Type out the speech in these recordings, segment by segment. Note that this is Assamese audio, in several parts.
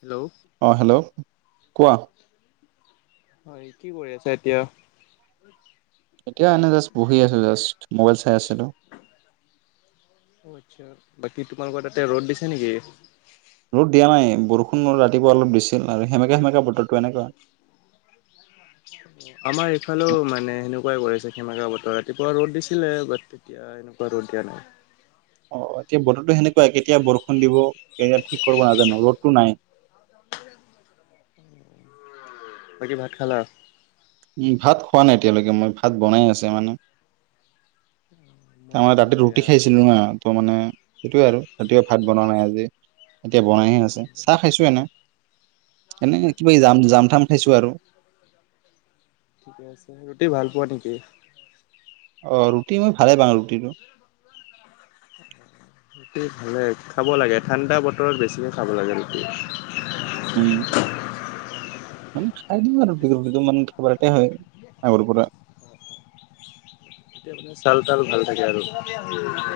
হেল্ল? অ, হেল্ল, কোৱা? হয়, কি কৰি আছা এতিয়া? এতিয়া, এনে জাচ বহি আচো মাই আচ্ছা বাকী তোমালোকৰ তাতে ৰ'দ দিছো নেকি। ৰ'দ দিয়া নাই, বৰষুণ ৰাতিপুৱা অলপ দিছিল, আৰু সেমেকা, সেমেকা বতৰটো এনেকুৱা। সীমাকা বতৰ ৰাতিপুৱা ৰ'দ দিছিলে। বাট তেতিয়া এনেকুৱা ৰ'দ দিয়া নাই। অ, এতিয়া বতৰো সেনেকুৱা, কেতিয়া বৰষুণ দিব, কেতিয়া ঠিক কৰিব নাজানো, ৰ'দতো নাই। বাকী, ভাত খালা? উ, ভাত খোৱা নাই, এতিয়ালৈকে মই ভাত বনাই আছে মানে। মই তাৰমানে খালোঁ তাতে দিয়া। ৰুটি খাইছিলো ন, ত, মানে সেইটোয়ে আৰু ৰাতি ভাত বনোৱা নাই আজি। এতিয়া বনাইহে আছে, চাহ খাইছো এনে। এনে কিবা অ জাম, অ জামথাম খাইছো আৰু। ঠিকে আছে ৰুটি [inaudible] অ, ৰুটি মই ভালে পাওঁ ৰুটিটো। [inaudible] ভালে খাব লাগে, ঠাণ্ডা বতৰত বেছিকে খাব লাগে নেকি। উম। মানে খাই দিওঁ আৰু ৰুটি, ৰুটিটো মে খবাৰতে হয়। আগৰ পৰা তিয়া মে, চাউল, তাউল ভাল থাকে, আৰু।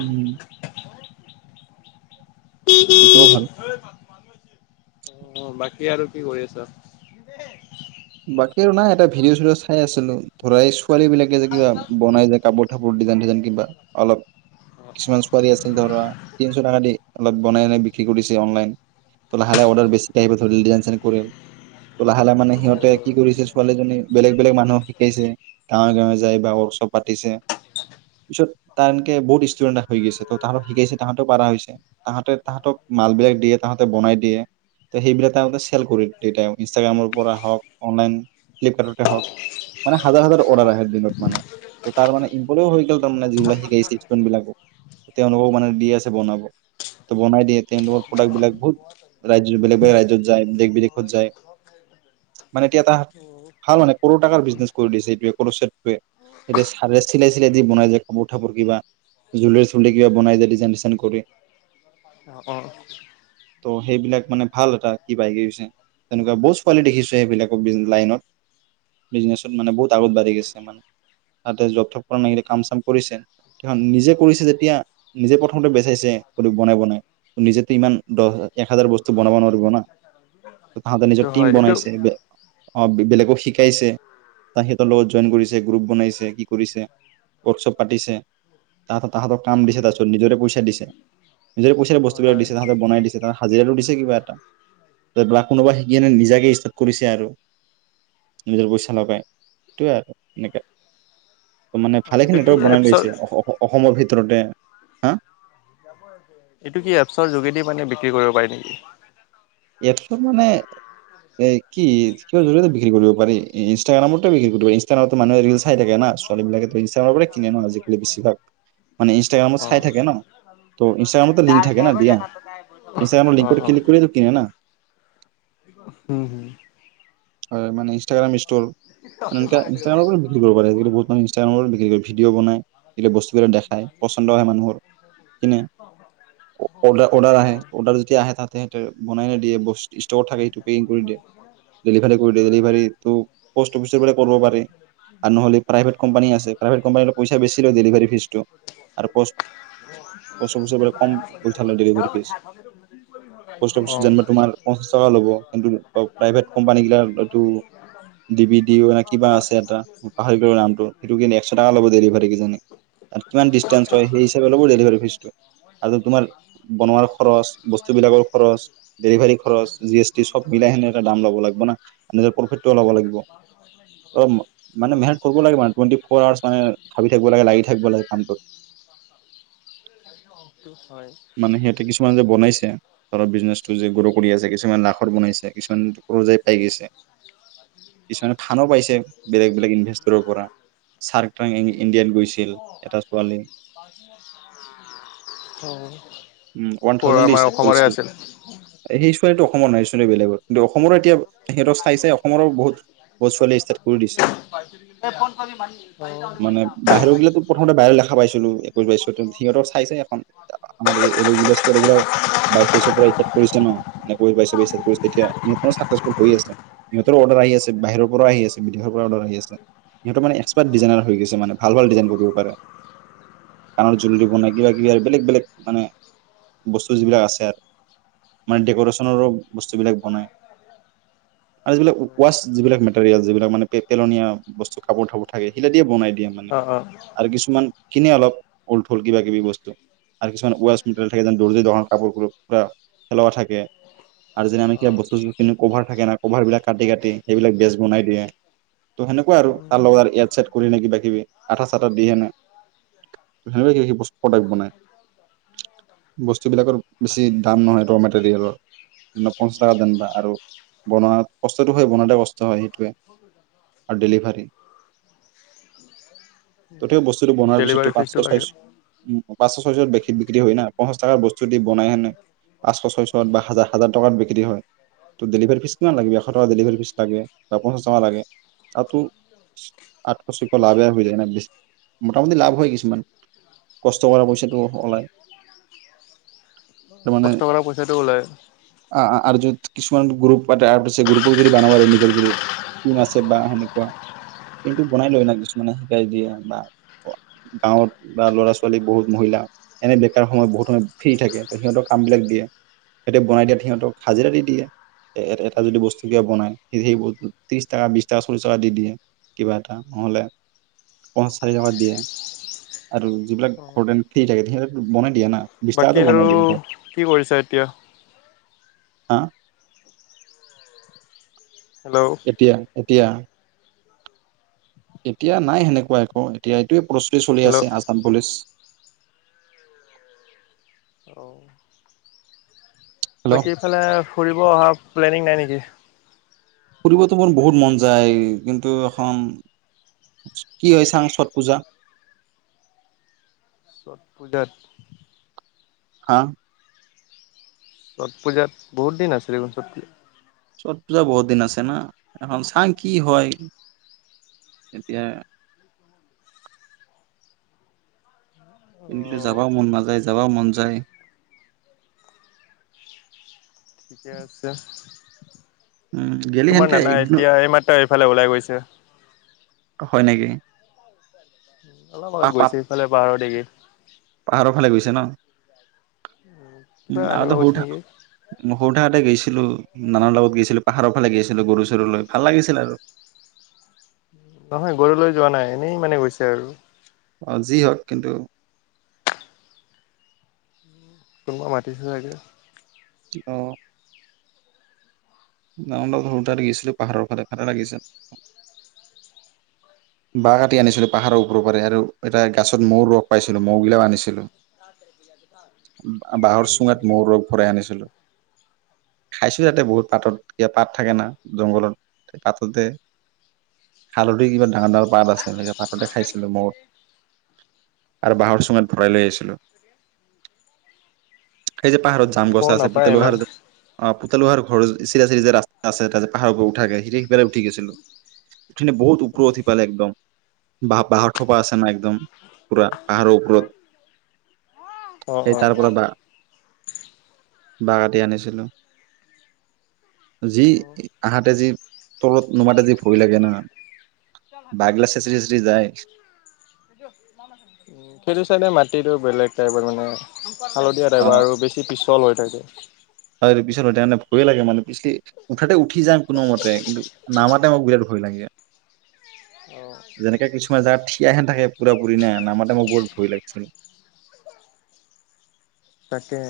উম। সেইটো ভাল। অ, বাকী আৰু কি, কৰি আচা? বাকী আৰু নাই, এটা ভিডিঅ, চিডিঅ চাই আছিলো ধৰা ছোৱালী বিলাকে যে কিবা বনাই যোয় কাপোৰ থ ডিজাইনিজাইন কা, অলপ কিছুমান ছোৱালী আছিল ধৰা তিনশ টকা দি অলপ বনাইাই বিক্ৰী কৰিছে অনলাইনত, লাহে, লাহে অৰ্ডাৰ বেছিক আহিব ধৰি ডিজাইন চ, কৰিল। ত, লাহ মানে অ সিহতে কি কৰিছে ছোৱালীজনী বেলেগ, বেলেগ মানুহক শিকাইছে গাঁৱৰ, গাঁৱে। ব, পাতিছে, পিছত ত, এনেকে বহুত ষ্টুডেন্ট গছে তাহত শিকাইছে তাহাঁ ত, পাৰা হৈছে। তাহাঁতে, তাহাঁতক মাল বিলাক দিয়ে তাহাঁতে বনাই দিয়ে। ত, সেইবিলাক তহতে চেল কৰি ইনষ্টাগ্ৰামৰ পৰা হওক অনলাইন ফ্লিপকাৰ্টতে হওক মানে হাজাৰ, হাজাৰ অৰ্ডাৰ আহে দিনত মানে। ত, তাৰ মে, ই্প হৈ গ'ল তাৰ মে যিলাক শিক বিলাকক তেওঁলোকক মানে দি আছে বনাব। ত, বনাই দিয়ে। তেওঁলোকৰ প্ৰডাক্ট বিলাক বহুত ৰাজ্য বেলেগ, বেলেগ ৰাজ্যত যায় দেশ, বিদেশত যায়। [inaudible] মানে এতিয়া এটা অ ভাল মানে কৰ টকাৰ বিজনেছ কৰি দিছে, এইটোৱে, কৰটোৱে। এতিয়া চাৰে চিলাই, চিলাই দি বনাই যায়। কাপোৰ, কাপোৰ কিবা জুল, চুলি কিবা, বনাই যায় দি অ', অ'। ত, সেইবিলাক মানে ভাল এটা কি বাই গৈছে, তেনেকুৱা বহুত চোৱালী দেখিছো। [unintelligible] বেলেগত লাইনত, বিজনেছত মানে বহুত আগত বাঢ়ি গেছে মানে, সিহঁতে জব কাম, চাম কৰিছে, নিজে যেতিয়া নিজে প্ৰমতে বেছে, বনাই, বনাই নিজ ইমান দহ এক হাজাৰ বস্তু ব বনাব নোৱাৰিব না, ত' তাহঁতে নিজৰ টীম হয় এইটো বনাইছে, অ', বেলেগ আকৌ, শিকাইছে। তাহিতৰ লগত জইন কৰিছে, গ্ৰুপ বনাইছে, কি, কৰিছে ৱৰ্কশ্বপ পাতিছে। তাহাঁ, তাহাঁত কাম দিছে, তাৰ পিছত নিজৰে পইচা দিছে, নিজৰে পইচাৰে হয় বস্তুবিলাক হয় দিছে তাহাঁতে বনাই দিছে। তাহ হাজিৰাটো দিছে কিবা এটাক কোনোবা শিকি ন, নিজাকে কৰিছে আৰু নিজৰ পইচা লগাই সেইটোৱে আৰু এনেকৈ। ত, মানে অ', এইটো ভালেখিনি কি নেটৱৰ্ক বনাই এপছৰ লৈছে অসমৰ ভিতৰতে, হা? এইটো কি এপছৰ যোগেদি মানে বিক্ৰী কৰিব পাৰি নেকি? এছো মানে এ কি জৰিয়তে বিক্ৰী কৰিব পি ইনষ্টাগ্ৰামত বিক্ৰী কৰিব ইনাগ্ৰামত মানুহে খাই থাকে ন ছোৱালীবাকেো ইনষ্টাগ্ৰামৰে কিন আনো আজিকালি বছিভাগ। ত ইনষ্টাগ্ৰামতো লিংক থাকে না দিয়া অ-অ, ইনষ্টাগ্ৰামৰ লিংকত ক্লিক কৰিয়েতো কিনে না হম, হয় মানে ইনষ্টাগ্ৰাম ষ্টৰ এ ইনষ্টাগ্ৰৰ পৰা বিক্ৰী কৰিব প আজি বহু মান ইষ্টাগাম বিক্ৰী কৰি ভিডিঅ বনাই। এই বস্তুবিলাক দেখাই পচন্দ হয় মানুহৰ কিনে অ' অৰ্ডাৰ আহে অ', অৰ্ডাৰ যদি আহে তাতে সহতে বনাই নে দিয়েস ষ্ট থাকে সেইটো হেৰি কৰি দিয়ে, ডেলিভাৰী কৰি দিয়ে ডেলিভাৰী টো পষ্ট অফিচৰ পৰা কৰিব পাৰি। কোম্পানীৰ পইচা বেছি লয় ডেলিভাৰী ফিজটো আৰু পষ্ট [unintelligible] পষ্ট অফিচৰ পৰা কম পইচা লয় ডেলিভাৰী ফিজ পষ্ট অফিচত যেনিবা তোমাৰ পঞ্চাছ অহ। লব কিন্তু প্ৰাইভেট কোম্পানী গিলা এইটো ডিভি ডি কিবা আছে এটা পাহৰি নামটো সেইটো কি একশ টকা ল'ব ডেলিভাৰী কিজানী? কিমান ডিচেঞ্চ হয় সেই হিচাপে ল'ব ডেলিভাৰী ফিজ আৰু তোমাৰ বনোৱাৰ খৰচ বস্তু, বিলাকৰ খৰচ ডেলিভাৰী খৰচ জি এছ টি চব মিলাই সেনে এটা দাম ল'ব লাগিব না। নিজৰ প্ৰফিটটো ওলাব লাগিব। অ' মানে অ', মেহনত কৰিব লাগে মানে টুৱেটি ফৰ আৱাৰ্চ মানে ভাবি থাকিব লাগে লাগি থাকিব লাগে কামটোত। টো [unintelligible] মানে সিহঁতে কিছুমান যে বনাইছে ধৰৰ বিজনেচটো যে গ্ৰ' কৰি আছে। কিছুমান লাখত বনাইছে কিছুমান, ৰজাই পাই গৈছে কিছুমানে ফানো পাইছে বেলেগ-বেলেগ ইনভেষ্টৰৰ পৰা। চাৰ্কটাং ইণ্ডিয়াত গৈছিল এটা ছোৱালী। অ উম, ওৱান ক'ৰ থাউজেণ্ড দি আমাৰ ষ্টাৰ্ট অসমৰে কৰিছিল আছিল। সেই ছোৱালীটো অসমৰ নহয়। বেলেগৰ কিন্তু অসমৰো এতিয়া সিহঁতৰ চাই-চাই অসমৰো বহুত ছোৱালীয়ে ষ্টাৰ্ট কৰি দিছে। মানে বাহিৰ গিলাতো প্ৰথমতে বাহিৰ দেখা পাইছিলো এক পাইছো সিহঁতক চাই-চাই, আমাৰ এই এ গিল এগও বাইশ ত্ৰিশৰ পৰা ষ্টাৰ কৰিছে ন, বাইশ পৰা কৰিছে তেতিয়া ইঁতৰ চাক্সেছফুল হৈ আছে। ইহঁতৰোঁ অৰ্ডাৰ আহি আছে বাহিৰৰ পৰাও আহি আছে বিদেশৰ পৰা অৰ্ডাৰ আহি আছে। সিহঁতৰ মানে একসপাৰ্ট ডিজাইনাৰ হৈ গৈছে মানে ভাল-ভাল ডিজাইন কৰিব পাৰে। কাণৰ জুলৰি বনাই কিবা-কিবি আৰু বেলেগ-বেলেগ, মানে বস্তু যিবিলাক আছে আৰু মানে ডেক'ৰেচনৰো বস্তুবিলাক বনায়। আৰু যিবিলাক ৱাছ যিবিলাক মেটেৰিয়েল যিবিলাক মানে পেলনীয়া বস্তু কাপোৰ তাপোৰ থাকে সেইবিলাক দিয়ে বনাই দিয়ে মানে অ', অ'। আৰু কিছুমান, খিনিয়ে অলপ অলঠল কিবা কিবি বস্তু। আৰু কিছুমান ৱেষ্ট মেটেৰিয়েল থাকে যেন দৰজী দোকান কাপোৰ পেলোৱা থাকে। আৰু যেদি আমি সেই বস্তু কিনো কভাৰ থাকে না কভাৰ বিলাক কাটি-কাটি সেইবিলাক বেজ বনাই দিয়ে। ত' সেনেকুৱা আৰু তাৰ লগত এড সেত কৰিলে কিবা-কিবি, আঠা চাঠটা দিকেনে সেনেকুৱা কি বস্ত প্ৰডাক্ট বনাই। উ [unintelligible] বস্তুবিলাকৰ বেছি দাম নহয় ৰ' মেটেৰিয়েলৰ পঞ্চাছ টকা যেনিবা। আৰু বনোৱা কষ্টতটো হয়, বনতে কষ্ট হয় সেইটো। আৰু ডেলিভাৰী তথাপিও বস্তুটো বনোৱাৰ পিছতো ডেলিভাৰী পাঁচছ ফিজটো লাগে, ছয়চ উম, পাঁচছ ছয়ছত বিক্ৰী হয় না। পঞ্চাছ টকাৰ বস্তু দি বনাই কেনে পাঁচছ ছয়ছত বা হাজাৰ টকাত বিক্ৰী হয়। ত' ডেলিভাৰী ফিজ কিমান লাগিব এশ টকা ডেলিভাৰী ফিজ লাগে বা পঞ্চাছ টকা লাগে আৰু তো আঠশ, ছয়শ লাভ এ হৈ যায় নে মোটামুটি লাভ হয় কিছুমান। কষ্ট কৰ পইচাটো ওলাই। মানে কষ্ট কৰা পইচাটো ওলায়। অ' আৰ্জুত, কিছুমান গ্ৰুপ বা আৰ্ট আছে গ্ৰুপক যদি বনাব লে নিজৰ যদি টিম আছে বা সেনেকুৱা। কিন্তু বনাই লয় না কিছুমানে শিকাই দিয়ে বা গাঁৱত বা ল'ৰা ছোৱাল ছোৱালী বহুত মহিলা এনে বেকাৰ সময়ত বহুত মান ফ্ৰী থাকে ত সিহঁতৰ কাম বিলাক দিয়ে সিঁহতে বনাই দিয়ে সিহঁতক হাজিৰা দি দিয়ে এ এটা যদি বস্তু কিয় বনাই স সেই ত্ৰিশ টকা বি টকা চল্লিশ টকা দি দিয়ে কিবা এটা নহলে পচ চাৰি টকা দিয়ে আৰু যিবিলাক ঘ থ থাকে তু মনে দিয়া [inaudible] বাকী আৰু কি কৰিছা এতিয়া হা হেল্ল', এতিয়া এতিয়া এতিয়া নাই হেনেকুৱা আকৌ এতিয়া এইটোোৱে প্ৰস্তুতি চলি হেল্ল'। আছে আসাম পুলিচ অ হেল্ল' বাকীফালে ফুৰিব অহা প্লেনিং নাই নেকি ফুৰিবতো মোৰ বহুত মন যায় কিন্তু এখন কি হয় ছাং ছট পূজা ছট পূজাত হা ছট পূজাত বহুত দিন আছে দেখোন ষট পূজা ছট পূজা বহুত দিন আছে না এখন চাং কি হয় এতিয়া [unintelligible] কিন্তু অ', যাবাও মন নাযায় যাবাও মন যায় ঠিকে আছে উম, গেলি তোমাৰ সেনকে নানা একদিনত এতিয়া এইমাত্ৰ এইফালে ওলাই গৈছে হয় নেকি? অলপ পা আগত পা গৈছে সেইফালে পাহাৰৰ দেগি উ কিবা আনিব আৰু গৈছে হঠা নেকি? সতে গৈছে [inaudible] নানাৰ লগত গৈছিলো পাহাৰৰ ফালে গৈছিলো গৰু চৰু লৈ ভাল লাগিছিল আৰু নহয় গৰু লৈ যোৱা নাই এনেই মানে গৈছে আৰু অ যি হওক কিন্তু কোনোবা মাটি চ চাকে অহ গাউণ্ডত সৰু তাৰে গিছিলো পাহাৰৰ ফালে ফালে লাগিছিল বাঁহ কাটি আনিছিলো পাহাৰৰ ওপৰৰ পৰা আৰু এটা গছত মৌ ৰস পাইছিলো মৌ গিলাকও আনিছিলো বা- বাঁহৰ চুঙাত মৌৰ ৰস ভৰাই আনিছিলো। উম খাইছো যাতে বহুত পাতত ক পাত থাকে না জংঘলত সেই পাততে হালধিৰ কিবা ডাঙৰ ডাঙৰ পাত আছে এনেকে ভাততে খাইছিলো মৌ আৰু বাঁহৰ অ', চঙত ভৰাই লৈ আহিছিলো সেই যে পাহাৰত জাম আজিকালি গছা ময়ো আছে নাপায় পুটল ইমান। পাহাৰ অ আৰু ঘৰ চিৰা চিৰি যে ৰাস্তা আছে ত পাহাৰৰ উঠাকে সি সিফালে উঠি গৈছিলো বহু ওপৰত অ', পালে একদম বাঁহৰ পৰা আছে নাই এক একদম পুৰা পাহাৰৰ ওপৰত অ', সেই অ'। তাৰ পৰা বা বাঁহ কাটি আনিছিলোঁ যি অ', আহাতে যি তলত নোমাতে যি ভয় লাগে না [unintelligible] বাঁহগিলা চেচৰি চেচৰি যায় উ সিটো চাইডে মাটিতো বেলেগ টাইপৰ মানে হালধীয়া টাইপৰ আৰু বেছি পিছল হৈ থাকে হয় পিছতাৰ মানে ভয়ে লাগে মানে পিছলি উঠাতে উঠি যাম কোনো মতে কিন্তু নামাতে মোক বিৰাট ভয় লাগে [unintelligible] অ', যেনেকাে কিছুমান যাৰ থিয়হেন থাকে পুৰা পুৰি নে নামাতে মই বহুত ভয় লাগিছিল তাকে।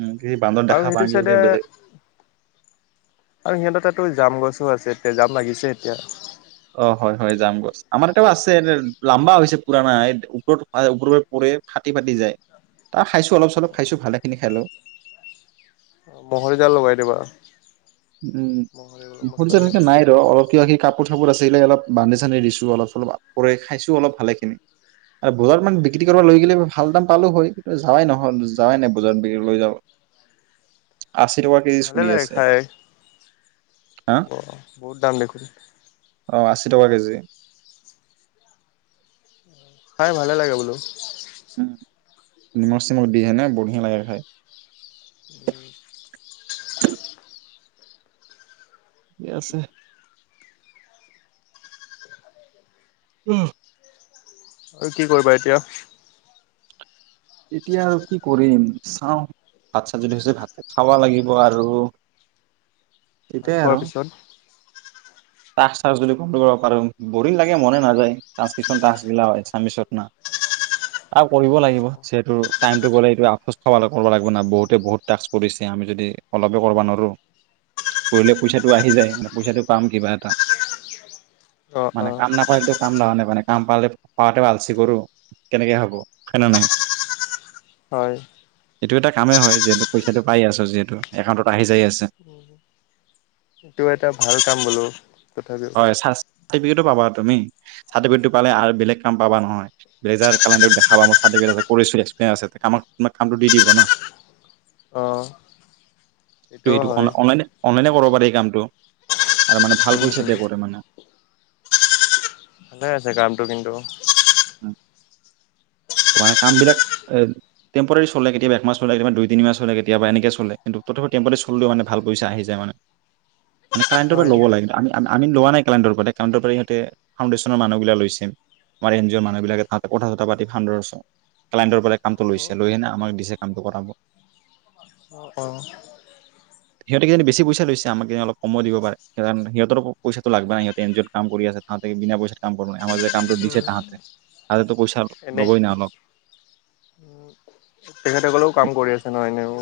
উম, কি বান্দৰ আৰু দেখা সেইটো পাাম চাইডে গ বেলেগ। আৰু সিহঁত এ তাতো জাম গছো আছে এতিয়া জাম লাগিছে এতিয়া। অ' হয় হয় যাম গছ আমাৰ এটাও আছে লাম্বা হৈছে পুৰণা এই ওপৰত ওপৰ পৰি ফাটি- ফাটি যায় তাৰ খাইছো অলপ চলপ খাইছো ভালে খিনি খালোঁ। ম'হৰি জাল লগাই দিবা। উম মহৰি স মচৰি জাল এনেে নাই ৰ অলপ ক সি [inaudible] কাপোৰ - চাপোৰ আছিলে অলপ বান্ধি চানি দিছো অলপ - চলপ আপৰে খাইছো অলপ ভালে খিনি। আৰু বজাৰত মান বিক্ৰী কৰিব লৈ গিললে ভাল দাম পালো হয় কিন্তু যাৱাই নহয় যাৱাই নাই বজাৰত বিক্ৰী লৈ যাব। [inaudible] আশী টকা কেজি ভালে চলি লাগে আছে এনে। খাই অ বহুত দাম দেখোন। কে টকা কেজি? খাই ভালে লাগে বোলো। নিমখ চিমখ দি এনে বঢ়িয়া লাগে খাই। উম। কে আছে। অহ। আৰু কি কৰিবা এতিয়া? এতিয়া আৰু কি কৰিম চাও। ভাত চাত যদি হৈছে ভাত চাত খাব লাগিব আৰু। ভাত খোৱাৰ পিছত? তাচ চাচ যদি [unintelligible] কৰিব পাৰোং, বৰিং লাগে মনে নাযায় তাঁচ কিছুমান তাচবিলাক আচামিছত না। আৰু কৰিব লাগিব যিহেতু টাইমটো গ'লে এইটো আফোচ থবালে কৰব লাগব না বহুতে বহুত টাস্ক কৰিছে। আমি যদি অলপে কৰিব নোৱাৰো কৰিলে পইচাটো আহি যায় পইচাটো পাম কিবা তা অ মানে অ কাম নাপালে কাম ন নাই মানে কাম পালে পয়াতে ভালছে কৰো। কেনেকে হ'ব হয়নে নাই। [unintelligible] এইটো এটা কামেই হয়, যিহেতু পইচাটো পাই আছো, যিহেতু একাউণ্টত আহি যায় আছে। এইটো এটা ভাল কাম বোলো। তথাপিও হয়। চাৰ্তিপিকেটো চাৰ্টিফিকেটো পাবা তুমি। চাৰ্টিফিকেটো পালে আৰু বেলেগ কাম পাবা নহয়। লেজাৰ কেলেন্ডাৰ দেখাবা মোৰ চাৰ্টিফিকেট আছে। এক্সপিৰিয়েনছ আছে, কামাক তোমাক কামটো দি দিব ন। অহ'। এ এই অনলাইনে। অনলাইনে কৰিব পাৰি কামটো, আৰু মানে ভাল উম পইচা উম পে কৰে মানে। [unintelligible] ভালে আছে কামটো কিন্তু। উম'। ত' মানে কামবিলাক এ টম্পৰী চলে, কেতিয়াবা একমাহ চলে, কেতিয়াবা দুই তিনি মাহ চলে, কেতিয়াবা এনেকে চলে কিন্তু তথাপি‌ টম্পৰালি চললেও, মানে ভাল পইচা আহি যায় মানে। [inaudible] মানে কাইণ্টৰ পৰা হয় ল'ব লাগে, কিন্তু আমি আমি আমি লোৱা নাই [unintelligible] কাইণ্টৰ পৰা কাইণ্টৰ পৰা ইহঁতে, ফাউণ্ডেচনৰ মানুহবিলাক লৈছে। আমাৰ ইনজি অৰ মানুহিলাকে তাত কথা-চথা পাতি [unintelligible] কাইণ্টৰ পৰা কামটো অ লৈছে লৈ হেনে আমাক দিছে কামটো কৰাব। অহ'। সিহঁতেক কিজানি বেছি পইচা লৈছে, আমাক কিজানি অলপ কমো দিবা পাৰে, সিহঁতৰ পইাটো লাগবা ন সহঁতে এনজি অত কাম কৰি তাহাঁতে বিনা পইচাৰ কাম কৰা নাই, আমাৰ যে কামটো দিছে তাহাঁতে, হাতেতো পইচা এনেই নবৈ ন আনক। তেখেতসকলেও কাম কৰি আছে নহয় এনেও।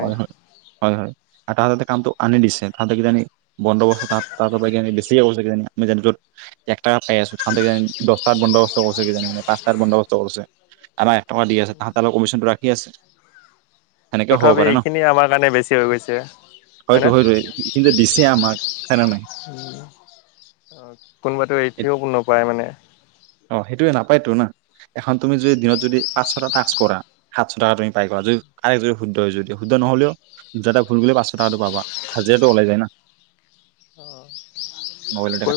হয়, হয়। হয়, হয়। আৰু তাহাতে কামটো আনি দিছে তাহাতে কিজানি বন্দবস্ত ত পৰা বেছিয় হ'ব কিজানি [unintelligible] একটাক পাই আছো তাহাতে কিজানী দছটাত বন্দোবস্ত কৰিছে কি জানি কি পাঁচটাত বন্দোবস্ত কৰিছে। আমাক এক টকা দি আছে তাহাতৰ পৰা কমিশ্যনটো ৰাখি আছে। সেনেকেও হ'ব তথাপি পাৰে ন এইখিনি আমাৰ কাৰণে বেছি হৈ গৈছে হয় হয়তো ন। হয়তো কিন্তু দিছে আমাক হয় নে নাই উম, কোনোবাটো এইৰি থেও নোপায় মানে। অ' সেইটোয়ে নাপায়তো না। এখন তুমি যদি দিনত যদি পাঁচশ টা টাচক কৰা সাতশ টকা তুমি পাই গলা যদি [unintelligible] যদি শুদ্ধ হয় যদি শুদ্ধ নহ'লেও যটি ভুল কৰিলে পাঁচশ তাকাতো পাবা। হাজিৰাটো ওলাই যায় না। [inaudible] মবালত কৈ